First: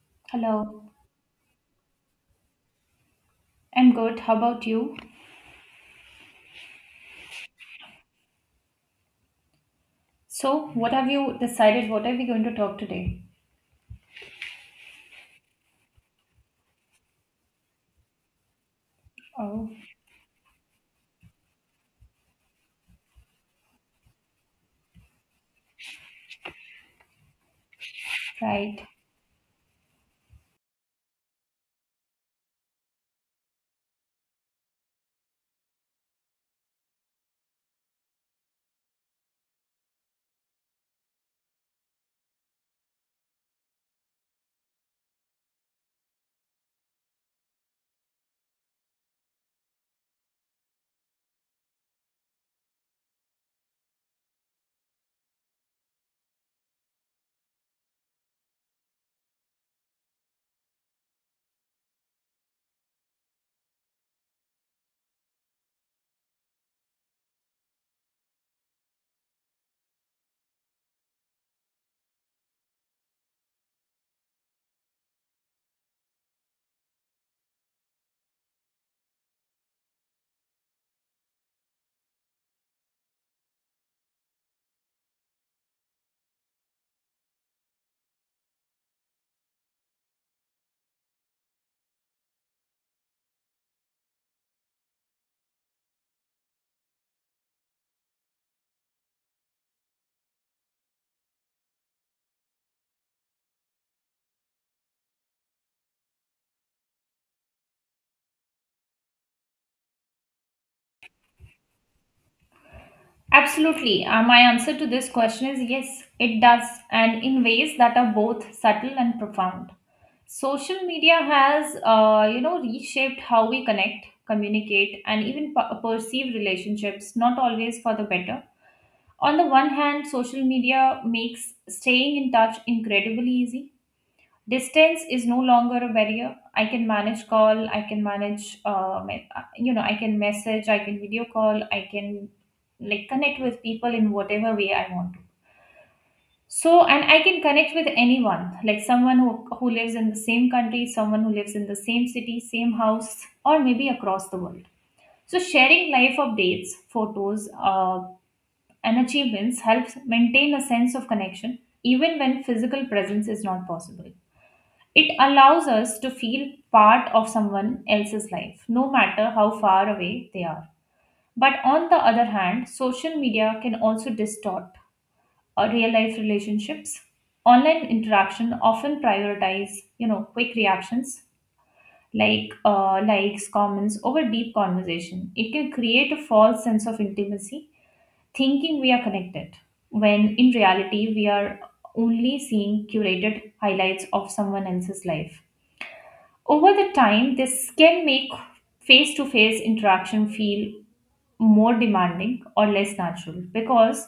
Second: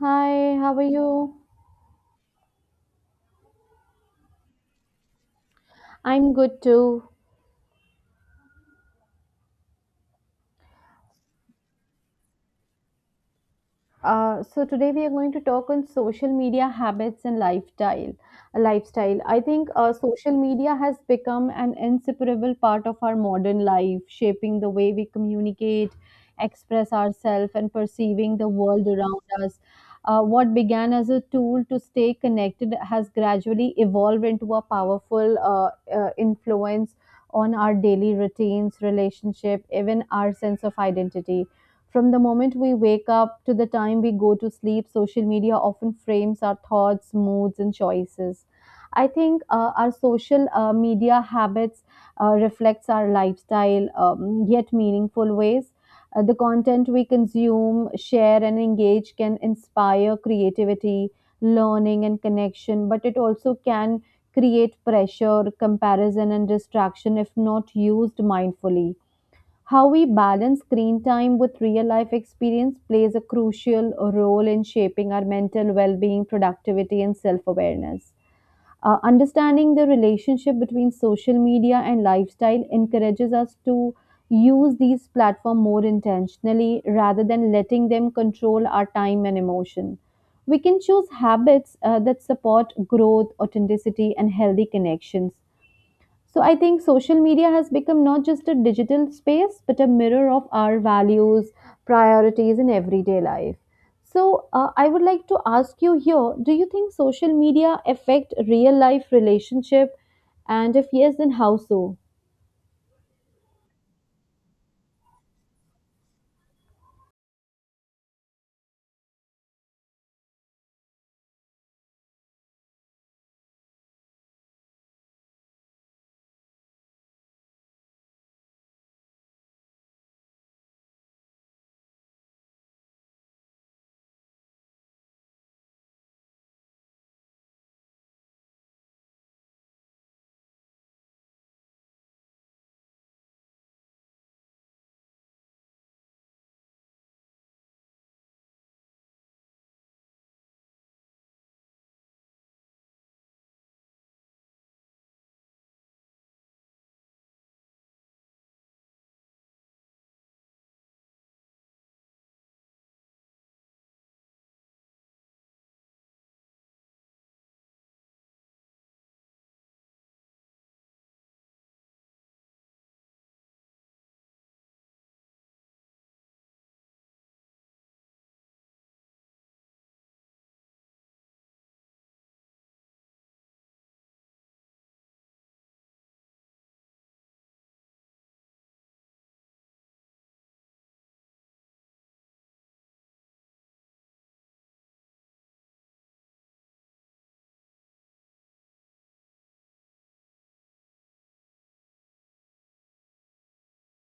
Hi, how are Hello, you? I'm good. How about you? I'm good too. So, what have you decided? What are we going to talk today? So today we are going to talk on social media habits and lifestyle. Lifestyle. I think Oh, uh, social media has become an inseparable part of our modern life, shaping the way we communicate, express ourselves, and perceiving the world right. around us. What began as a tool to stay connected has gradually evolved into a powerful influence on our daily routines, relationship, even our sense of identity. From the moment we wake up to the time we go to sleep, social media often frames our thoughts, moods, and choices. I think our social media habits reflects our lifestyle, yet meaningful ways. The content we consume, share, and engage can inspire creativity, learning, and connection, but it also can create pressure, comparison, and distraction if not used mindfully. How we balance screen time with real life experience plays a crucial role in shaping our mental well being, productivity, and self awareness. Understanding the relationship between social media and lifestyle encourages us to use these platforms more intentionally rather than letting them control our time and emotion. We can choose habits that support growth, authenticity, and healthy connections. So I think social media has become not just a digital space, but a mirror of our values, priorities in everyday life. So I would like to ask you here, do you think social media affect real life relationship? And if yes, then how so? Absolutely. My answer to this question is yes, it does, and in ways that are both subtle and profound. Social media has, reshaped how we connect, communicate, and even perceive relationships, not always for the better. On the one hand, social media makes staying in touch incredibly easy. Distance is no longer a barrier. I can manage, I can message, I can video call, I can like connect with people in whatever way I want to. So, and I can connect with anyone, like someone who lives in the same country, someone who lives in the same city, same house, or maybe across the world. So sharing life updates, photos, and achievements helps maintain a sense of connection even when physical presence is not possible. It allows us to feel part of someone else's life, no matter how far away they are. But on the other hand, social media can also distort our real life relationships. Online interaction often prioritize, you know, quick reactions like likes, comments over deep conversation. It can create a false sense of intimacy, thinking we are connected, when in reality we are only seeing curated highlights of someone else's life. Over the time, this can make face to face interaction feel more demanding or less natural because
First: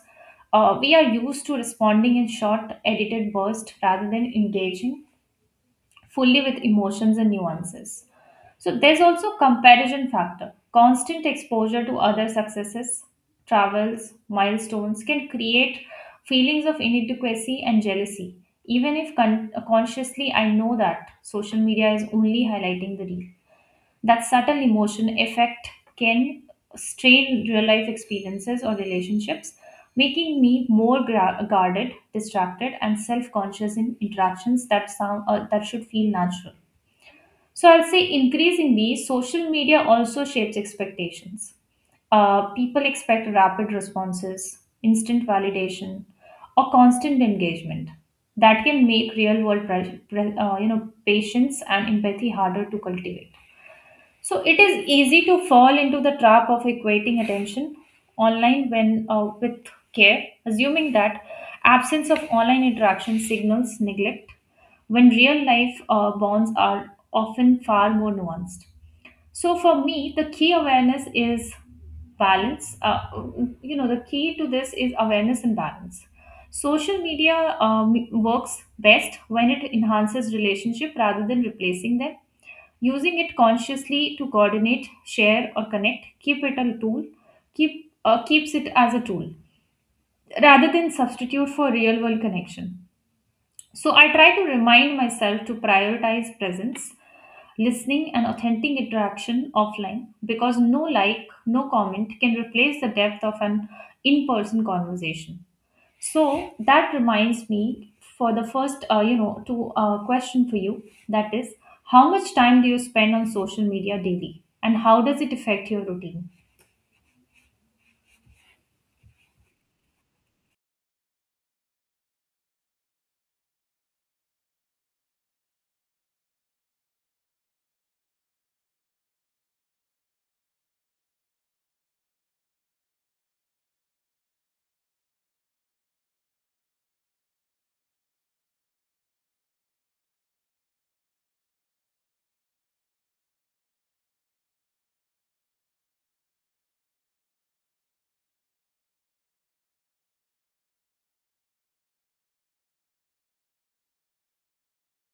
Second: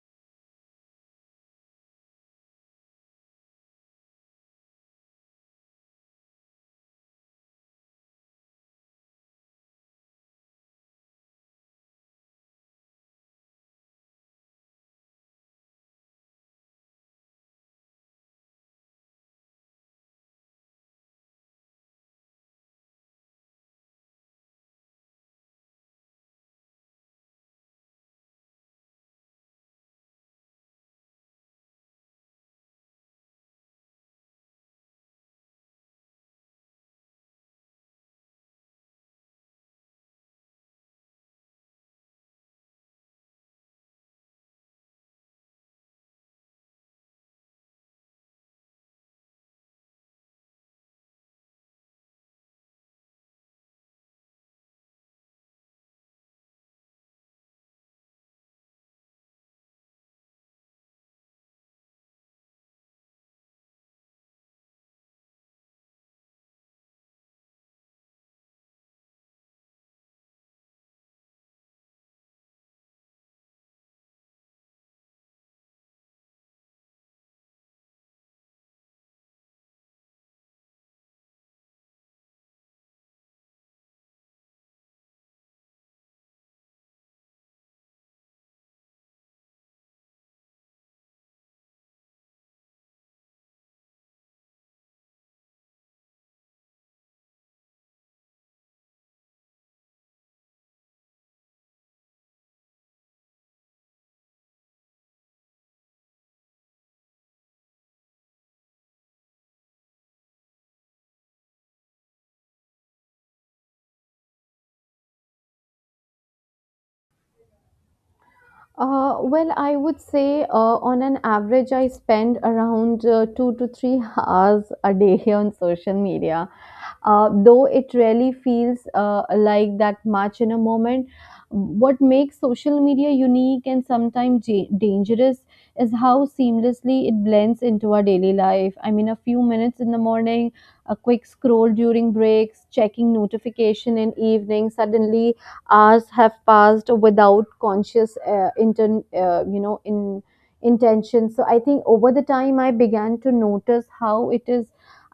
we are used to responding in short, edited bursts rather than engaging fully with emotions and nuances. So there's also comparison factor. Constant exposure to other successes, travels, milestones can create feelings of inadequacy and jealousy. Even if consciously I know that social media is only highlighting the real. That subtle emotion effect can strain real life experiences or relationships, making me more guarded, distracted, and self conscious in interactions that, sound, that should feel natural. So I'll say increasingly, social media also shapes expectations. People expect rapid responses, instant validation, or constant engagement. That can make real world, patience and empathy harder to cultivate. So it is easy to fall into the trap of equating attention online when with care, assuming that absence of online interaction signals neglect, when real life bonds are often far more nuanced. So for me, the key awareness is balance. You know, the key to this is awareness and balance. Social media works best when it enhances relationship rather than replacing them. Using it consciously to coordinate, share, or connect, keep it a tool, keep keeps it as a tool rather than substitute for real world connection. So I try to remind myself to prioritize presence, listening, and authentic interaction offline, because no like, no comment can replace the depth of an in person conversation. So that reminds me for the first, you know, to question for you. That is, how much time do you spend on social media daily, and how does it affect your routine? Well, I would say on an average, I spend around two to three hours a day on social media. Though it really feels like that much in a moment, what makes social media unique and sometimes dangerous is how seamlessly it blends into our daily life. I mean, a few minutes in the morning, a quick scroll during breaks, checking notification in evening, suddenly hours have passed without conscious inten- you know in intention so I think over the time I began to notice how it is.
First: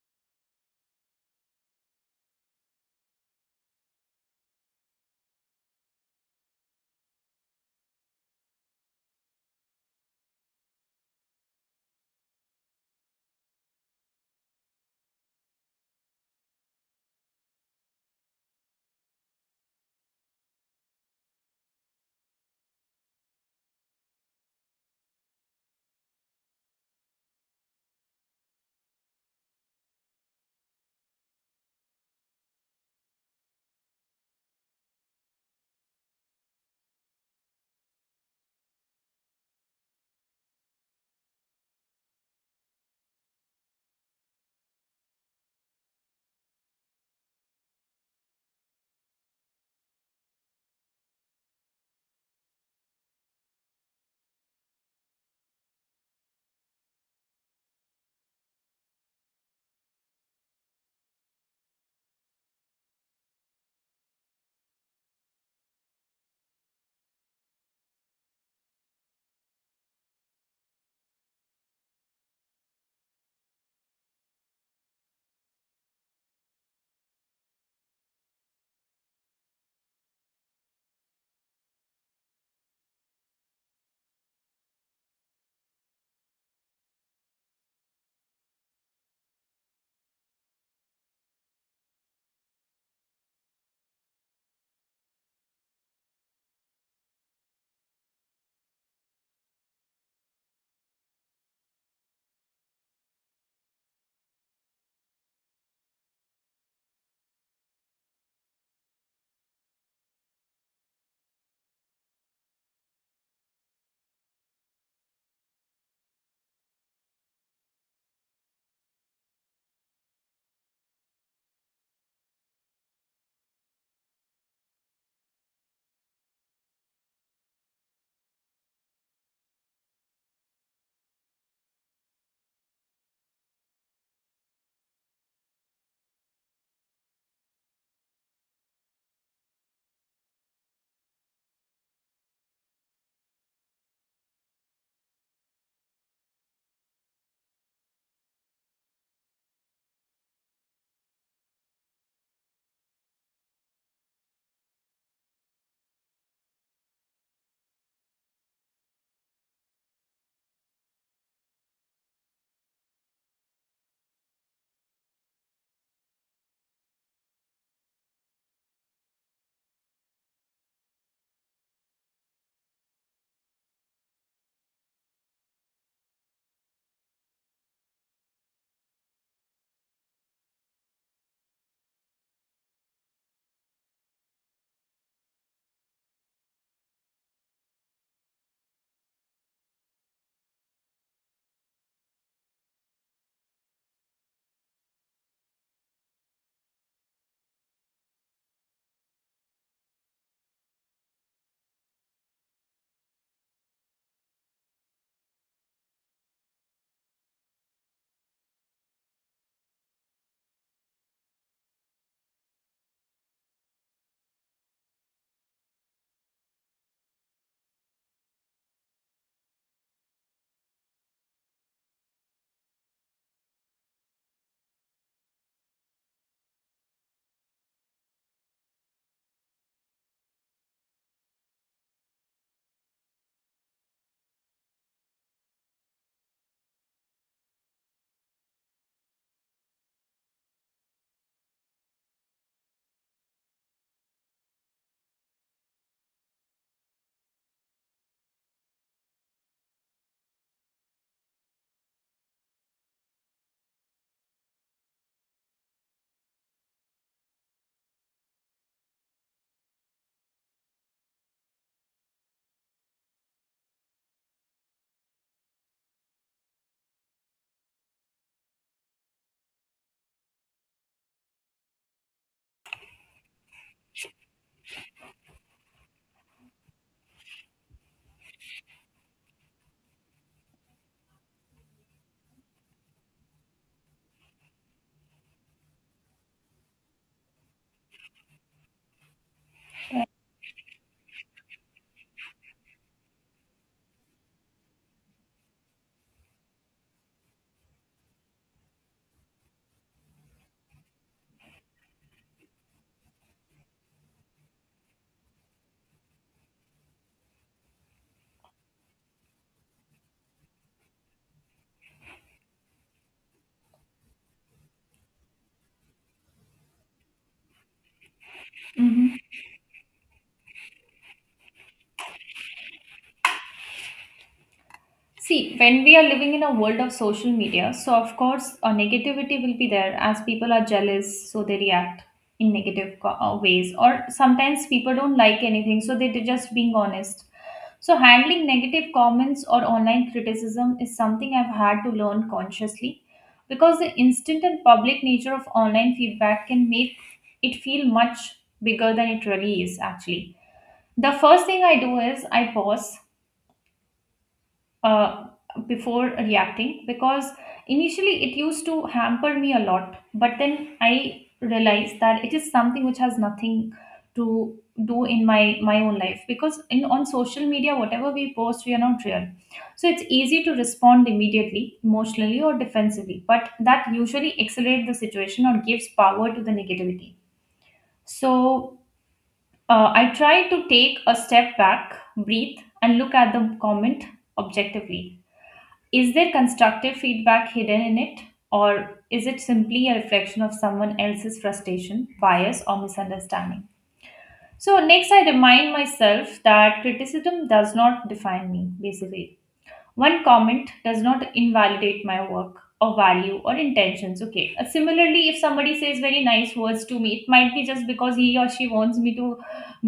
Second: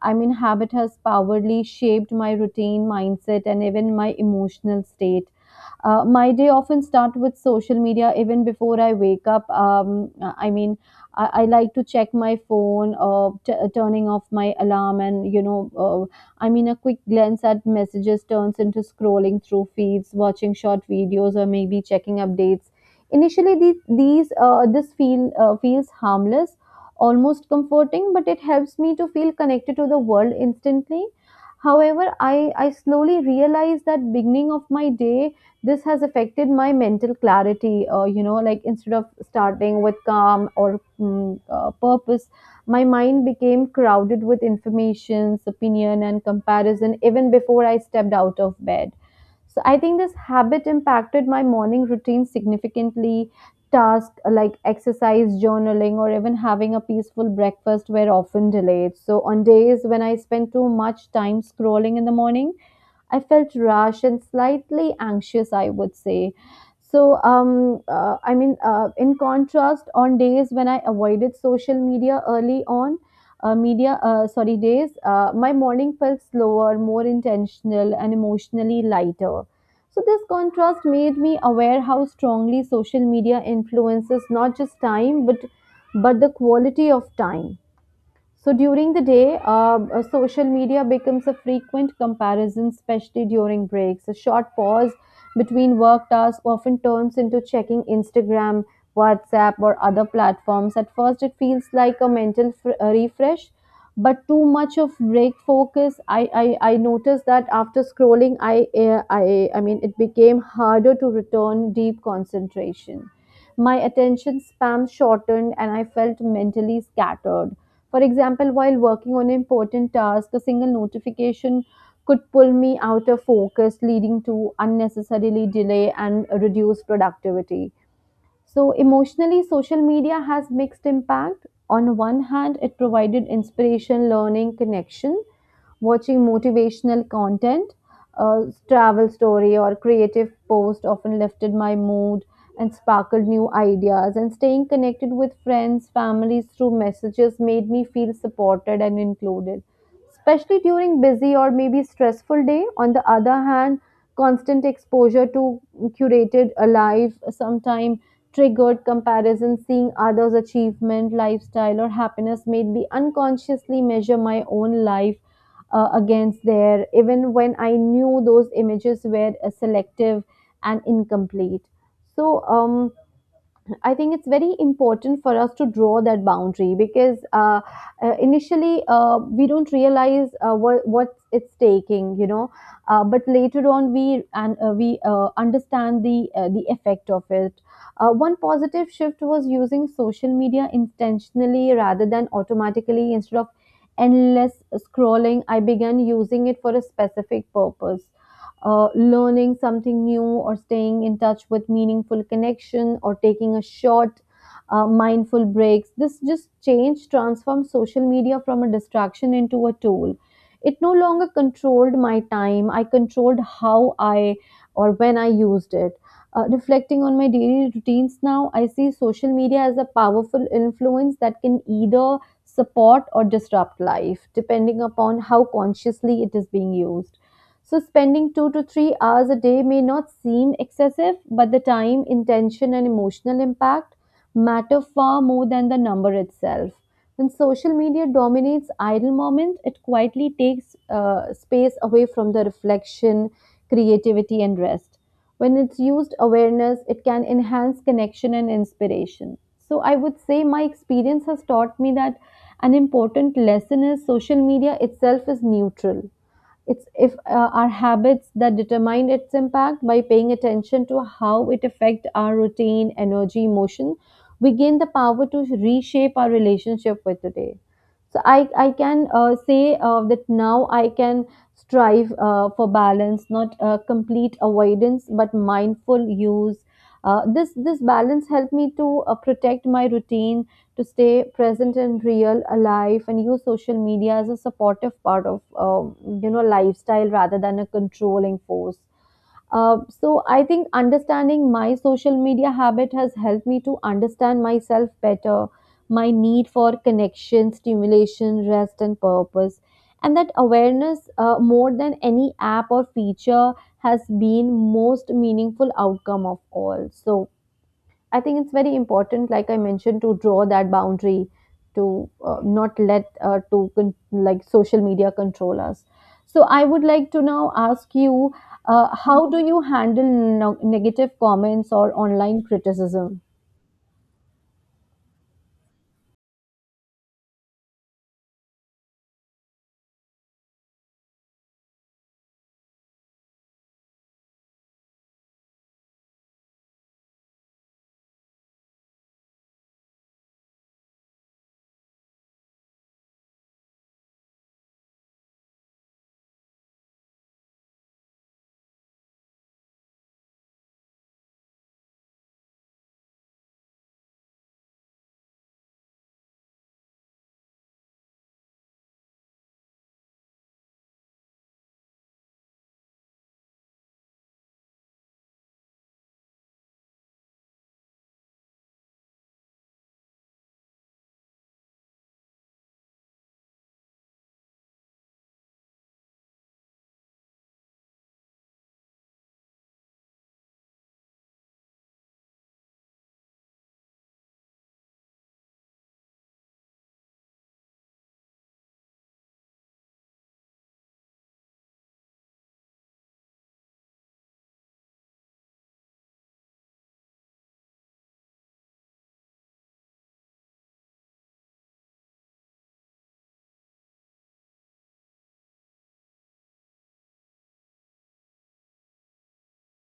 I mean, habit has powerfully shaped my routine, mindset, and even my emotional state. Uh, my day often starts with social media even before I wake up. I mean, I like to check my phone, turning off my alarm, and you know, I mean, a quick glance at messages turns into scrolling through feeds, watching short videos, or maybe checking updates. Initially, these this feel feels harmless, almost comforting, but it helps me to feel connected to the world instantly. However, I slowly realize that beginning of my day this has affected my mental clarity. You know, like instead of starting with calm or purpose, my mind became crowded with informations, opinion, and comparison even before I stepped out of bed. So I think this habit impacted my morning routine significantly. Tasks like exercise, journaling, or even having a peaceful breakfast were often delayed. So on days when I spent too much time scrolling in the morning, I felt rushed and slightly anxious, I would say. So in contrast, on days when I avoided social media early on, my morning felt slower, more intentional, and emotionally lighter. So, this contrast made me aware how strongly social media influences not just time, but the quality of time. So during the day, social media becomes a frequent comparison, especially during breaks. A short pause between work tasks often turns into checking Instagram, WhatsApp, or other platforms. At first, it feels like a mental refresh, but too much of break focus. I noticed that after scrolling, I mean, it became harder to return deep concentration. My attention span shortened, and I felt mentally scattered. For example, while working on an important task, a single notification could pull me out of focus, leading to unnecessarily delay and reduced productivity. So, emotionally, social media has mixed impact. On one hand, it provided inspiration, learning, connection. Watching motivational content, a travel story, or creative post often lifted my mood and sparkled new ideas. And staying connected with friends, families through messages made me feel supported and included, especially during busy or maybe stressful day. On the other hand, constant exposure to curated alive sometime triggered comparison. Seeing others achievement, lifestyle, or happiness made me unconsciously measure my own life against there, even when I knew those images were selective and incomplete. So I think it's very important for us to draw that boundary because initially we don't realize what it's taking, you know. But later on, we understand the the effect of it. One positive shift was using social media intentionally rather than automatically. Instead of endless scrolling, I began using it for a specific purpose, learning something new or staying in touch with meaningful connection or taking a short mindful breaks. This just change transforms social media from a distraction into a tool. It no longer controlled my time, I controlled how I or when I used it. Uh, reflecting on my daily routines now, I see social media as a powerful influence that can either support or disrupt life depending upon how consciously it is being used. So, spending 2 to 3 hours a day may not seem excessive, but the time, intention, and emotional impact matter far more than the number itself. When social media dominates idle moment, it quietly takes space away from the reflection, creativity, and rest. When it's used awareness, it can enhance connection and inspiration. So, I would say my experience has taught me that an important lesson is social media itself is neutral. It's if our habits that determine its impact. By paying attention to how it affect our routine, energy, emotion, we gain the power to reshape our relationship with today. So I can say that now I can strive for balance, not complete avoidance, but mindful use. This balance helped me to protect my routine, to stay present and real, alive, and use social media as a supportive part of you know, lifestyle rather than a controlling force. So I think understanding my social media habit has helped me to understand myself better, my need for connection, stimulation, rest, and purpose. And that awareness, more than any app or feature, has been most meaningful outcome of all. So I think it's very important, like I mentioned, to draw that boundary to not let to con- like social media control us. So I would like to now ask you, Mhm. how do you handle negative comments or online criticism? See, when we are living in a world of social media, so of course, negativity will be there as people are jealous, so they react in negative ways, or sometimes people don't like anything, so they're just being honest. So, handling negative comments or online criticism is something I've had to learn consciously because the instant and public nature of online feedback can make it feel much bigger than it really is, actually. The first thing I do is I pause uh, before reacting, because initially it used to hamper me a lot. But then I realized that it is something which has nothing to do in my own life, because in on social media whatever we post we are not real. So it's easy to respond immediately emotionally or defensively, but that usually accelerates the situation or gives power to the negativity. So I try to take a step back, breathe, and look at the comment objectively. Is there constructive feedback hidden in it, or is it simply a reflection of someone else's frustration, bias, or misunderstanding? So, next, I remind myself that criticism does not define me, basically. One comment does not invalidate my work or value or intentions. Okay. Similarly, if somebody says very nice words to me, it might be just because he or she wants me to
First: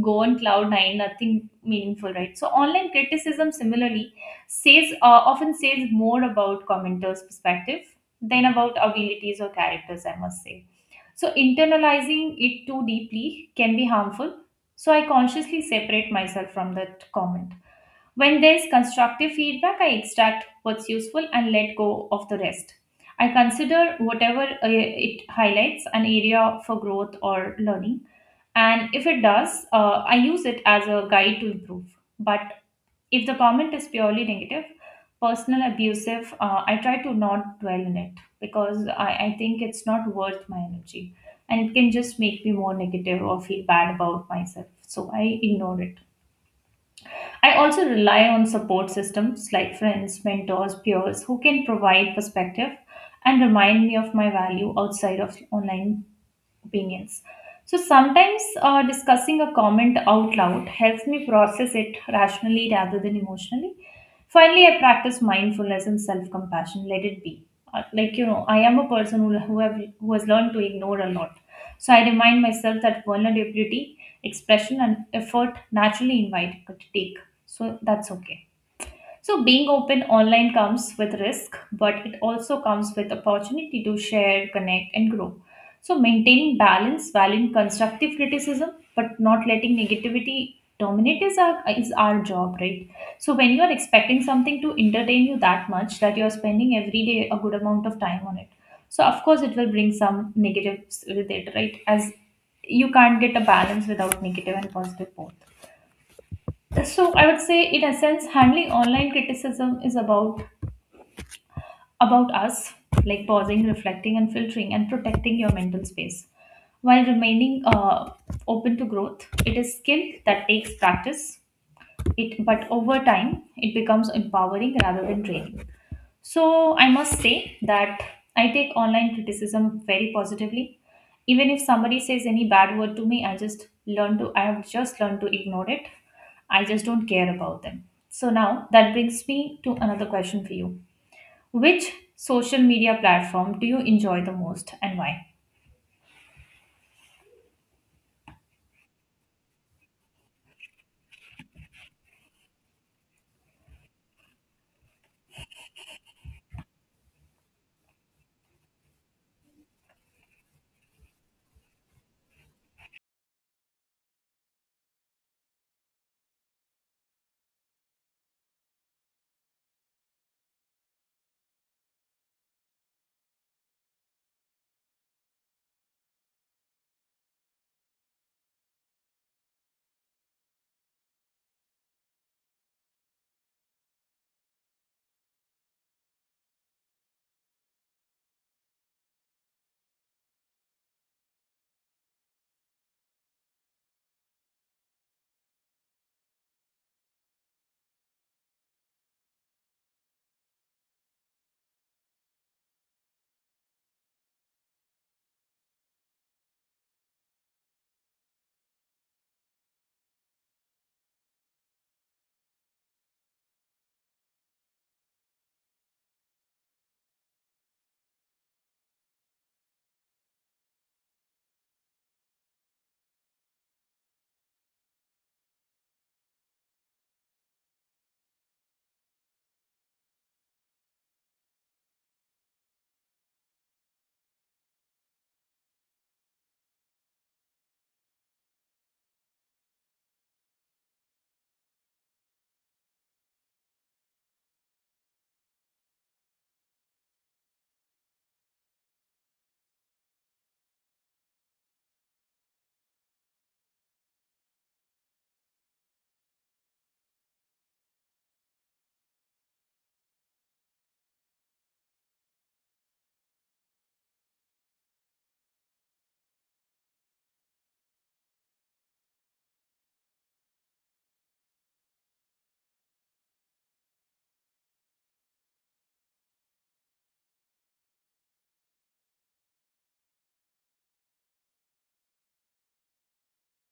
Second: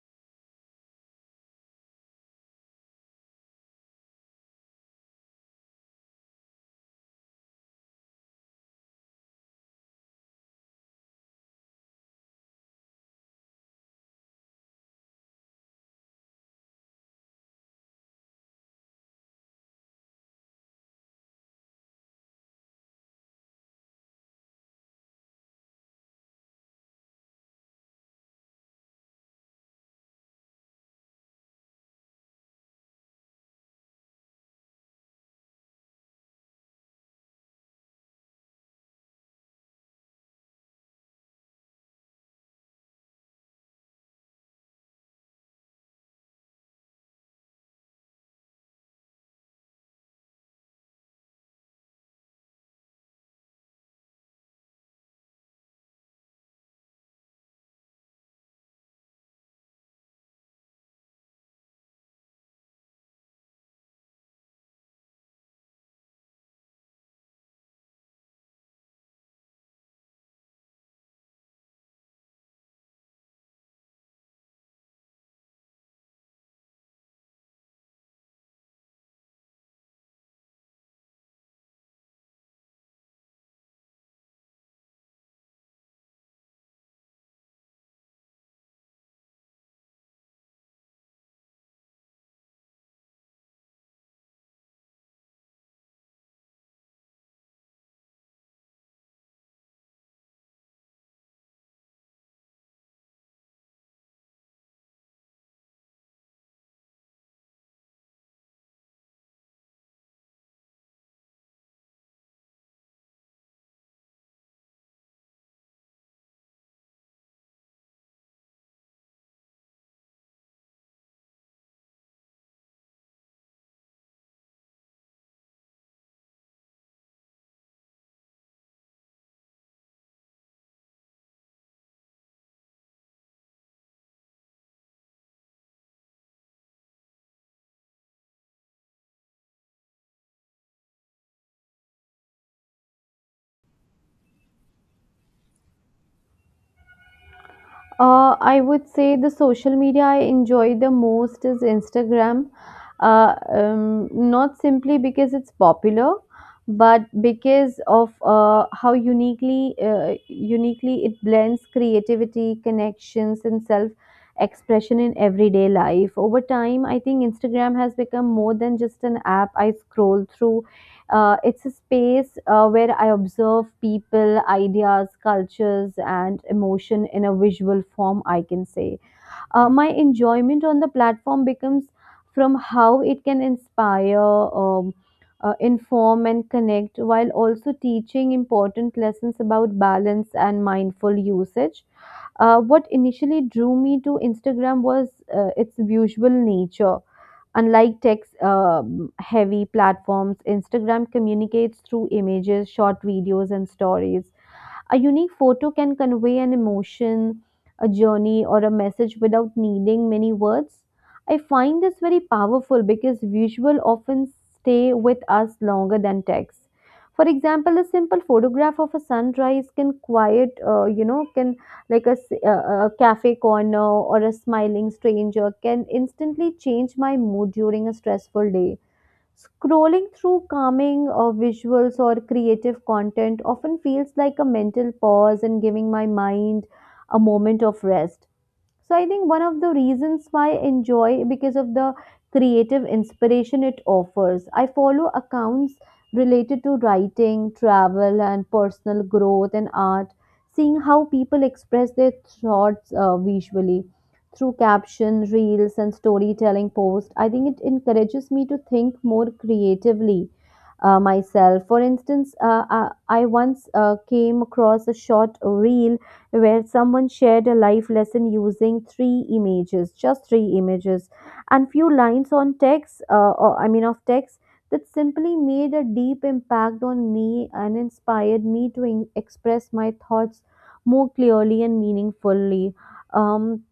go on cloud nine, nothing meaningful, right? So online criticism similarly says often says more about commenters' perspective than about abilities or characters, I must say. So internalizing it too deeply can be harmful. So I consciously separate myself from that comment. When there is constructive feedback, I extract what's useful and let go of the rest. I consider whatever it highlights an area for growth or learning. And if it does, I use it as a guide to improve. But if the comment is purely negative, personal, abusive, I try to not dwell in it because I think it's not worth my energy and it can just make me more negative or feel bad about myself. So I ignore it. I also rely on support systems like friends, mentors, peers who can provide perspective and remind me of my value outside of online opinions. So sometimes discussing a comment out loud helps me process it rationally rather than emotionally. Finally, I practice mindfulness and self-compassion. Let it be. Like you know, I am a person who has learned to ignore a lot. So I remind myself that vulnerability, expression, and effort naturally invite could take. So that's okay. So, being open online comes with risk, but it also comes with opportunity to share, connect, and grow. So, maintaining balance, valuing constructive criticism, but not letting negativity dominate is our job, right? So, when you are expecting something to entertain you that much that you are spending every day a good amount of time on it, so of course it will bring some negatives with it, right? As you can't get a balance without negative and positive both. So I would say, in essence, handling online criticism is about us, like pausing, reflecting, and filtering, and protecting your mental space while remaining open to growth. It is skill that takes practice. But over time, it becomes empowering rather than draining. So I must say that I take online criticism very positively. Even if somebody says any bad word to me, I have just learned to ignore it. I just don't care about them. So now that brings me to another question for you. Which social media platform do you enjoy the most and why? I would say the social media I enjoy the most is Instagram. Not simply because it's popular, but because of how uniquely it blends creativity, connections, and self expression in everyday life. Over time, I think Instagram has become more than just an app I scroll through. It's a space where I observe people, ideas, cultures, and emotion in a visual form, I can say. My enjoyment on the platform becomes from how it can inspire, inform, and connect while also teaching important lessons about balance and mindful usage. What initially drew me to Instagram was its visual nature. Unlike text heavy platforms, Instagram communicates through images, short videos, and stories. A unique photo can convey an emotion, a journey, or a message without needing many words. I find this very powerful because visual often stay with us longer than text. For example, a simple photograph of a sunrise can quiet, can like a, a cafe corner or a smiling stranger can instantly change my mood during a stressful day. Scrolling through calming visuals or creative content often feels like a mental pause and giving my mind a moment of rest. So I think one of the reasons why I enjoy because of the creative inspiration it offers. I follow accounts related to writing, travel, and personal growth, and art. Seeing how people express their thoughts visually through caption, reels, and storytelling posts, I think it encourages me to think more creatively myself. For instance, I once came across a short reel where someone shared a life lesson using three images, just three images, and few lines on text, or of text that simply made a deep impact on me and inspired me to express my thoughts more clearly and meaningfully. Um,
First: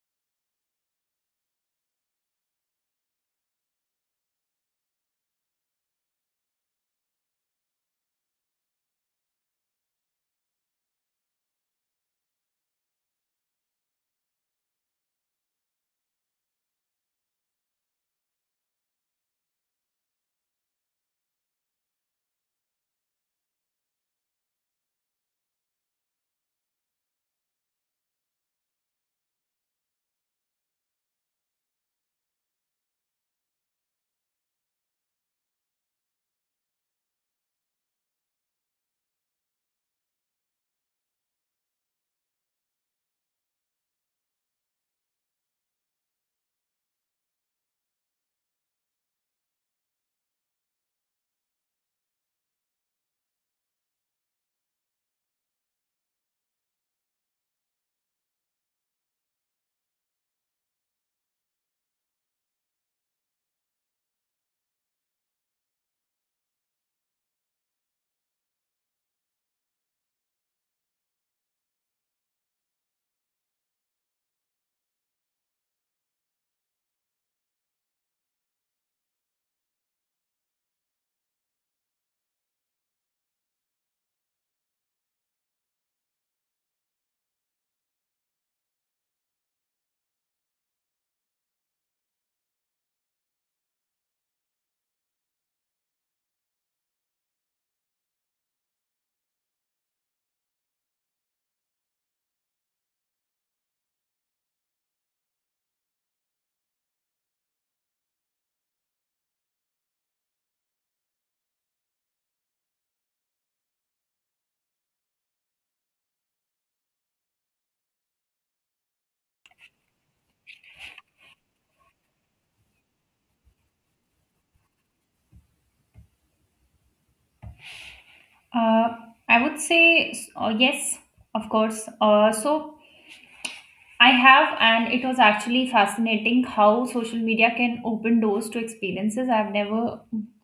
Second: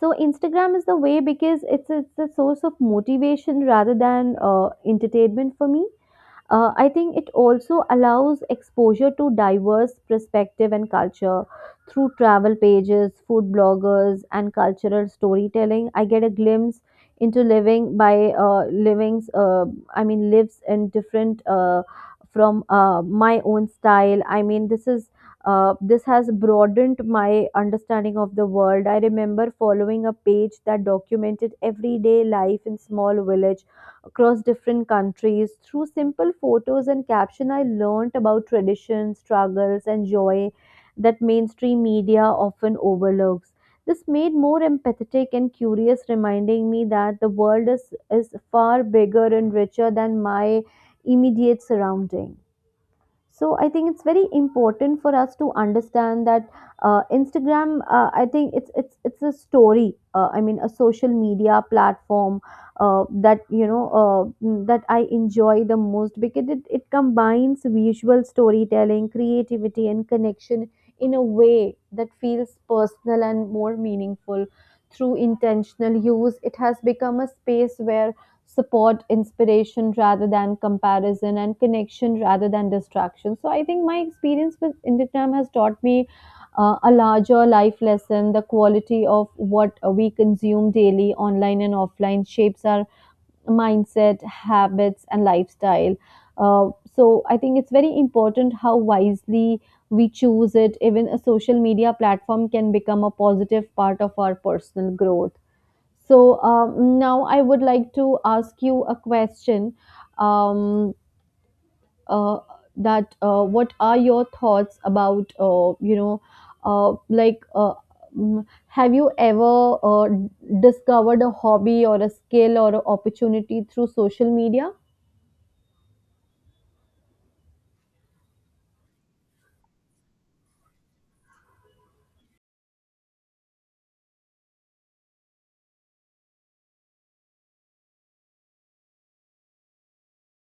so Instagram is the way because it's a source of motivation rather than entertainment for me. I think it also allows exposure to diverse perspective and culture through travel pages, food bloggers, and cultural storytelling. I get a glimpse into living by livings. Lives in different from my own style. I mean, this is. This has broadened my understanding of the world. I remember following a page that documented everyday life in small village across different countries. Through simple photos and caption, I learnt about traditions, struggles, and joy that mainstream media often overlooks. This made more empathetic and curious, reminding me that the world is far bigger and richer than my immediate surrounding. So I think it's very important for us to understand that. Instagram, I think it's a story I mean a social media platform that you know mm, that I enjoy the most because it combines visual storytelling creativity and connection in a way that feels personal and more meaningful. Through intentional use it has become a space where support inspiration rather than comparison and connection rather than distraction. So I think my experience with time has taught me a larger life lesson. The quality of what we consume daily online and offline shapes our mindset habits and lifestyle. uh, so I think it's very important how wisely we choose it. Even a social media platform can become a positive part of our personal growth. So now I would like to ask you a question. Um, uh, that What are your thoughts about, uh, like, uh, have you ever discovered a hobby or a skill or an opportunity through social media? Uh, I would say yes, of course. So I have, and it was actually fascinating how social media can open doors to experiences I've never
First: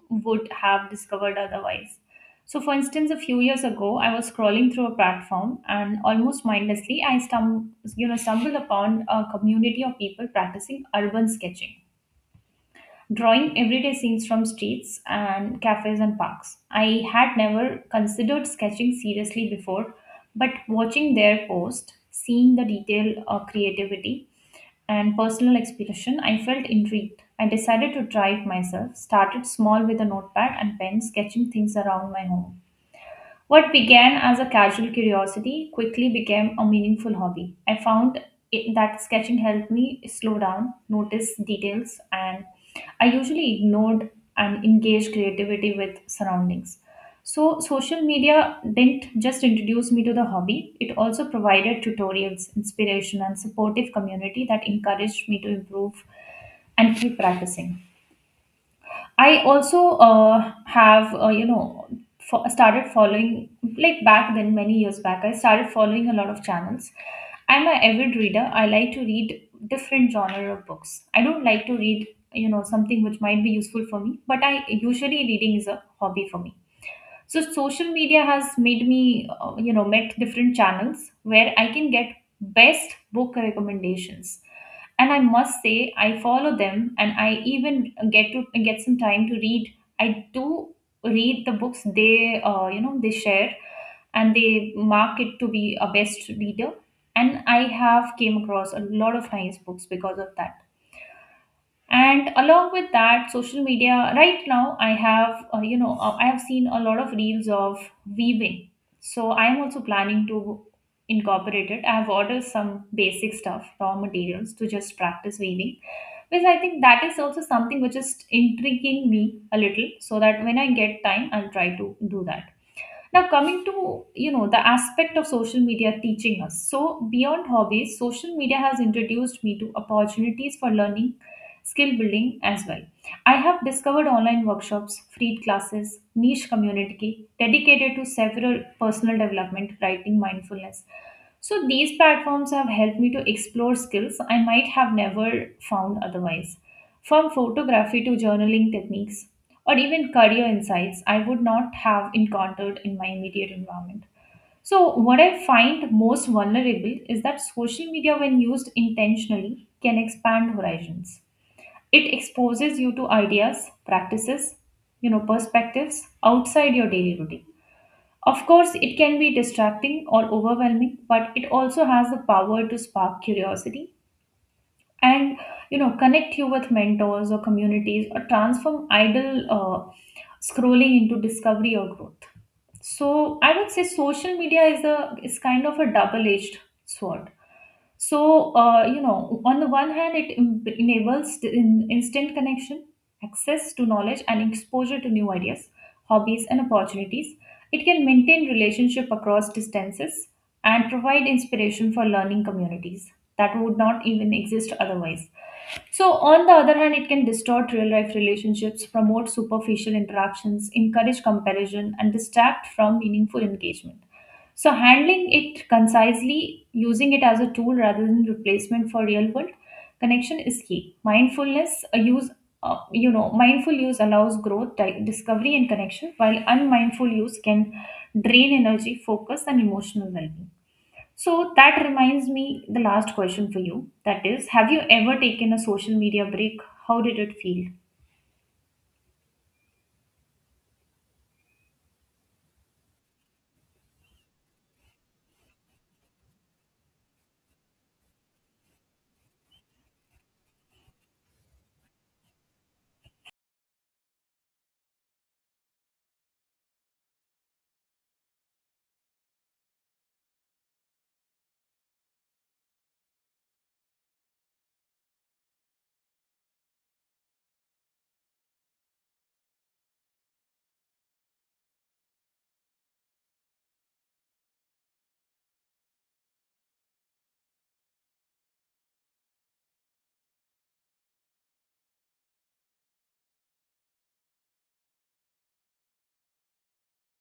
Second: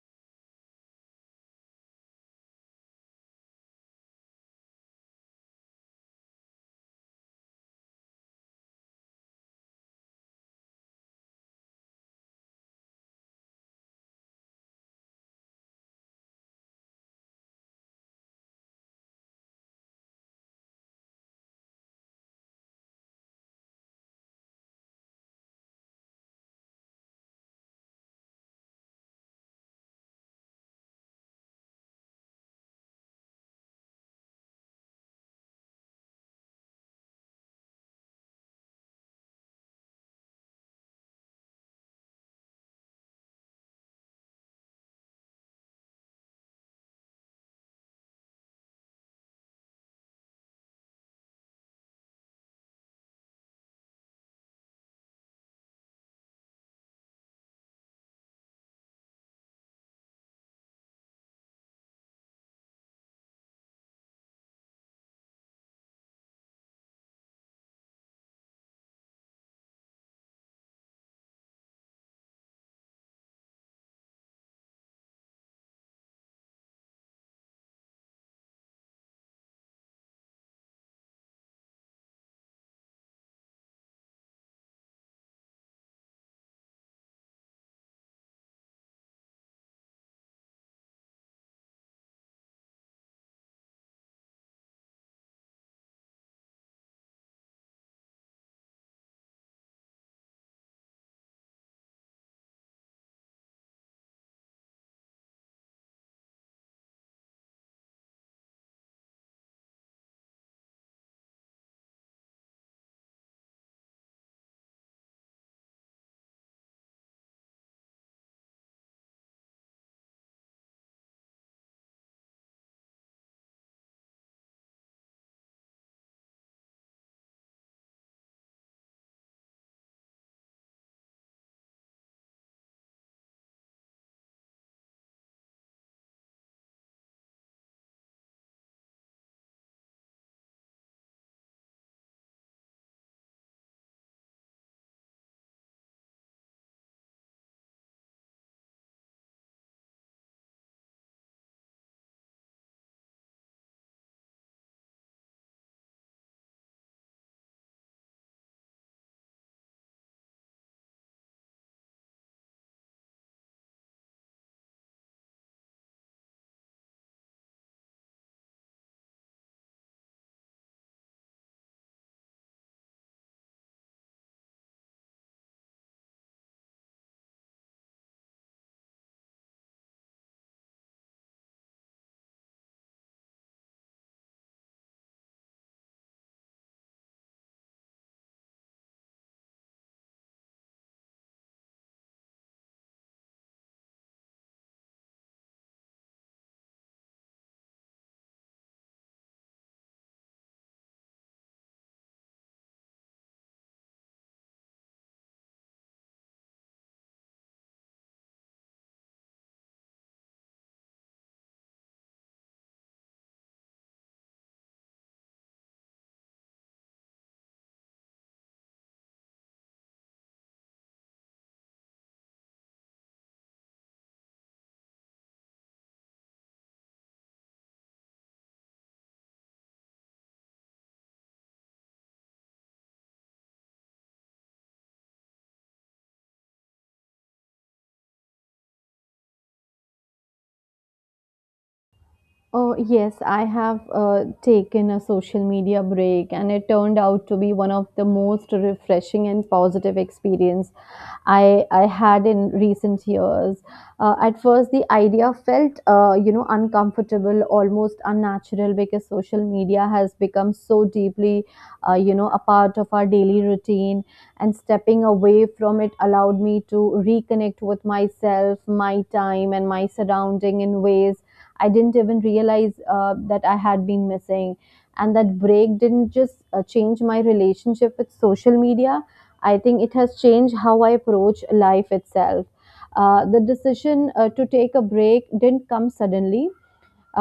would have discovered otherwise. So, for instance, a few years ago, I was scrolling through a platform, and almost mindlessly, I stumbled upon a community of people practicing urban sketching, drawing everyday scenes from streets and cafes and parks. I had never considered sketching seriously before, but watching their post, seeing the detail or creativity and personal exploration, I felt intrigued. I decided to try it myself, started small with a notepad and pen, sketching things around my home. What began as a casual curiosity quickly became a meaningful hobby. I found it, that sketching helped me slow down, notice details, and I usually ignored and engaged creativity with surroundings. So, social media didn't just introduce me to the hobby, it also provided tutorials, inspiration, and supportive community that encouraged me to improve and keep practicing. I also have you know fo- started following, like back then many years back. I started following a lot of channels. I'm an avid reader. I like to read different genre of books. I don't like to read you know something which might be useful for me, but I usually reading is a hobby for me. So social media has made me, met different channels where I can get best book recommendations. And I must say I follow them, and I even get to get some time to read. I do read the books they they share, and they mark it to be a best reader, and I have came across a lot of nice books because of that. And along with that social media right now, I have, I have seen a lot of reels of weaving. So I am also planning to incorporate it. I have ordered some basic stuff, raw materials, to just practice weaving because I think that is also something which is intriguing me a little, so that when I get time I'll try to do that. Now, coming to you know the aspect of social media teaching us. So beyond hobbies, social media has introduced me to opportunities for learning, skill building as well. I have discovered online workshops, free classes, niche community dedicated to several personal development, writing, mindfulness, so these platforms have helped me to explore skills I might have never found otherwise. From photography to journaling techniques, or even career insights I would not have encountered in my immediate environment. So, what I find most vulnerable is that social media, when used intentionally, can expand horizons. It exposes you to ideas, practices, you know, perspectives outside your daily routine. Of course, it can be distracting or overwhelming, but it also has the power to spark curiosity and you know connect you with mentors or communities or transform idle scrolling into discovery or growth. So I would say social media is a is kind of a double edged sword. So, you know, on the one hand, it enables instant connection, access to knowledge, and exposure to new ideas, hobbies, and opportunities. It can maintain relationship across distances and provide inspiration for learning communities that would not even exist otherwise. So, on the other hand, it can distort real life relationships, promote superficial interactions, encourage comparison, and distract from meaningful engagement. So handling it concisely, using it as a tool rather than replacement for real world connection is key. Mindfulness a use, you know, mindful use allows growth, discovery, and connection, while unmindful use can drain energy, focus, and emotional well-being. So that reminds me the last question for you. That is, have you ever taken a social media break? How did it feel? Oh, yes, I have taken a social media break, and it turned out to be one of the most refreshing and positive experiences I had in recent years. At first, the idea felt uncomfortable, almost unnatural, because social media has become so deeply a part of our daily routine. And stepping away from it allowed me to reconnect with myself, my time, and my surrounding in ways I didn't even realize that I had been missing. And that break didn't just change my relationship with social media, I think it has changed how I approach life itself. The decision to take a break didn't come suddenly.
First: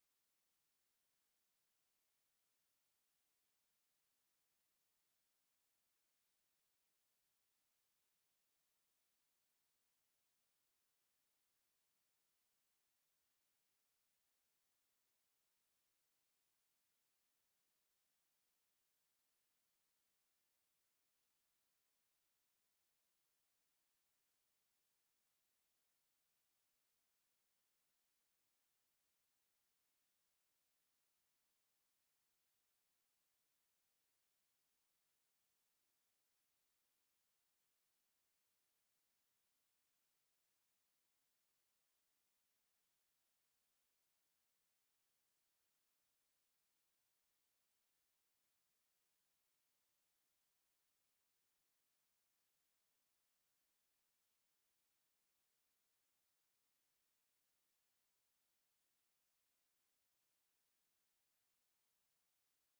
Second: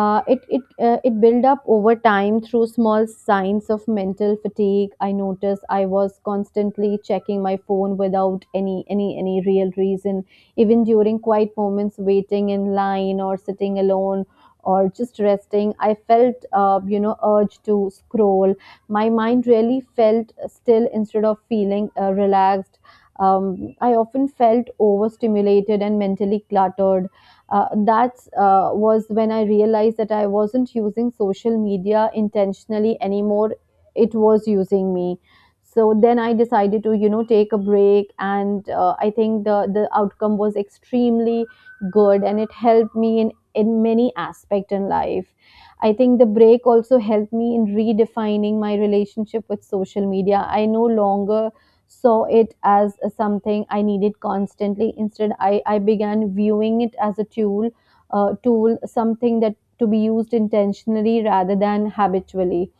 It built up over time through small signs of mental fatigue. I noticed I was constantly checking my phone without any real reason, even during quiet moments, waiting in line or sitting alone or just resting. I felt urge to scroll. My mind really felt still instead of feeling relaxed. I often felt overstimulated and mentally cluttered. Uh, that's was when I realized that I wasn't using social media intentionally anymore. It was using me. So then I decided to take a break, and I think the outcome was extremely good and it helped me in many aspect in life. I think the break also helped me in redefining my relationship with social media. I no longer saw it as something I needed constantly. Instead, I began viewing it as a tool, tool, something that to be used intentionally rather than habitually.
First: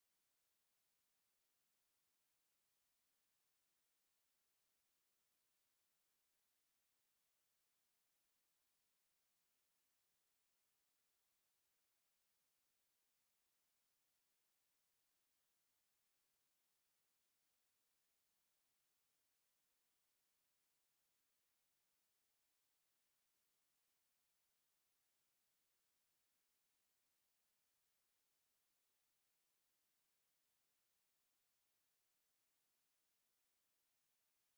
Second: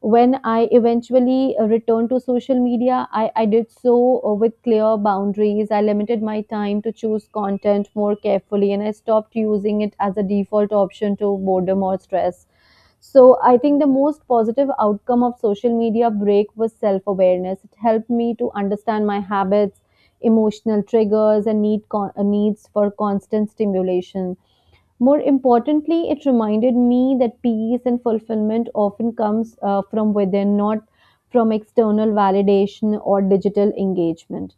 When I eventually returned to social media, I did so with clear boundaries. I limited my time to choose content more carefully and I stopped using it as a default option to boredom or stress. So I think the most positive outcome of social media break was self awareness. It helped me to understand my habits, emotional triggers, and needs for constant stimulation. More importantly, it reminded me that peace and fulfillment often comes from within, not from external validation or digital engagement.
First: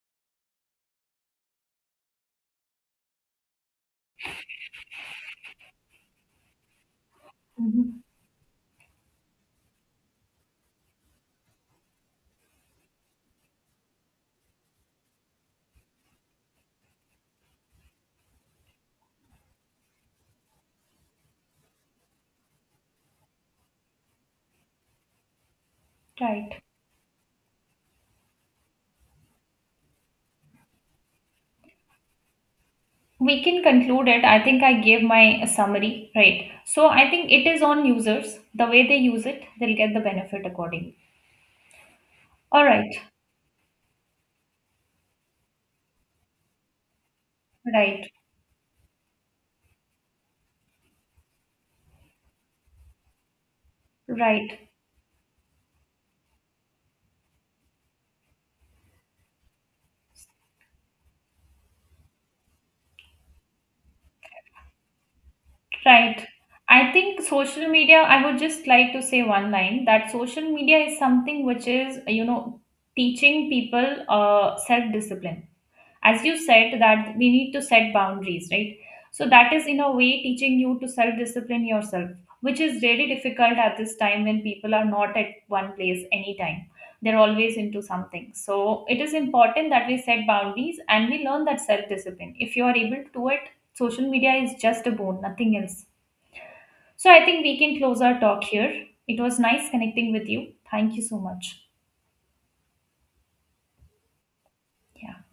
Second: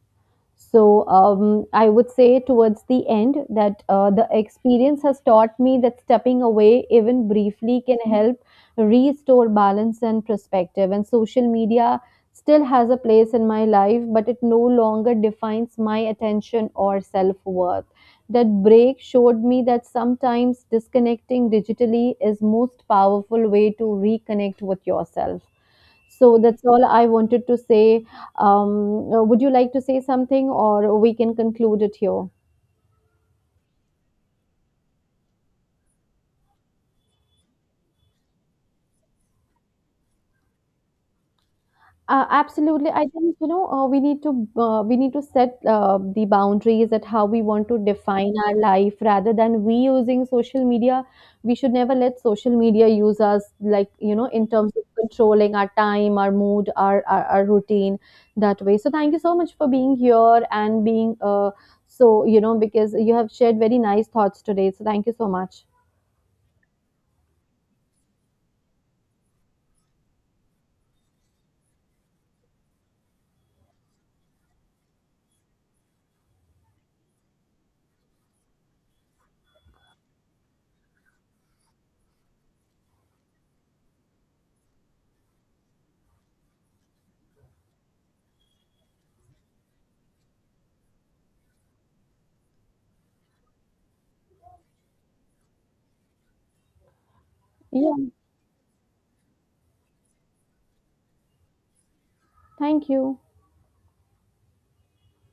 So I would say towards the end that the experience has taught me that stepping away, even briefly, can Hmm. help restore balance and perspective. And social media still has a place in my life, but it no longer defines my attention or self worth. That break showed me that sometimes disconnecting digitally is most powerful way to reconnect with yourself. So Right. that's all I wanted to say. Would you like to say something, or we can conclude it here? We can conclude it. I think I gave my summary, right? So I think it is on users. The way they use it, they'll get the benefit accordingly. Uh, All absolutely. right. I think we need to set the boundaries at how we want to Right. define our life rather than we using social media. We should never let social media use us, like in Right. terms of controlling our time, our mood, our routine that way. So thank you so much for being here and being because you have shared very nice thoughts today. So thank you so much. Right. I think social media, I would just like to say one line, that social media is something which is you know teaching people self discipline, as you said that we need to set boundaries, right? So that is in a way teaching you to self discipline yourself, which is really difficult at this time when people are not at one place anytime, they're always into something. So it is important that we set boundaries and we learn that self discipline. If you are able to do it, social media is just a bone, nothing else. So I think we can close Yeah, our talk here. It was nice connecting with you. Thank you so much. thank you. Yeah.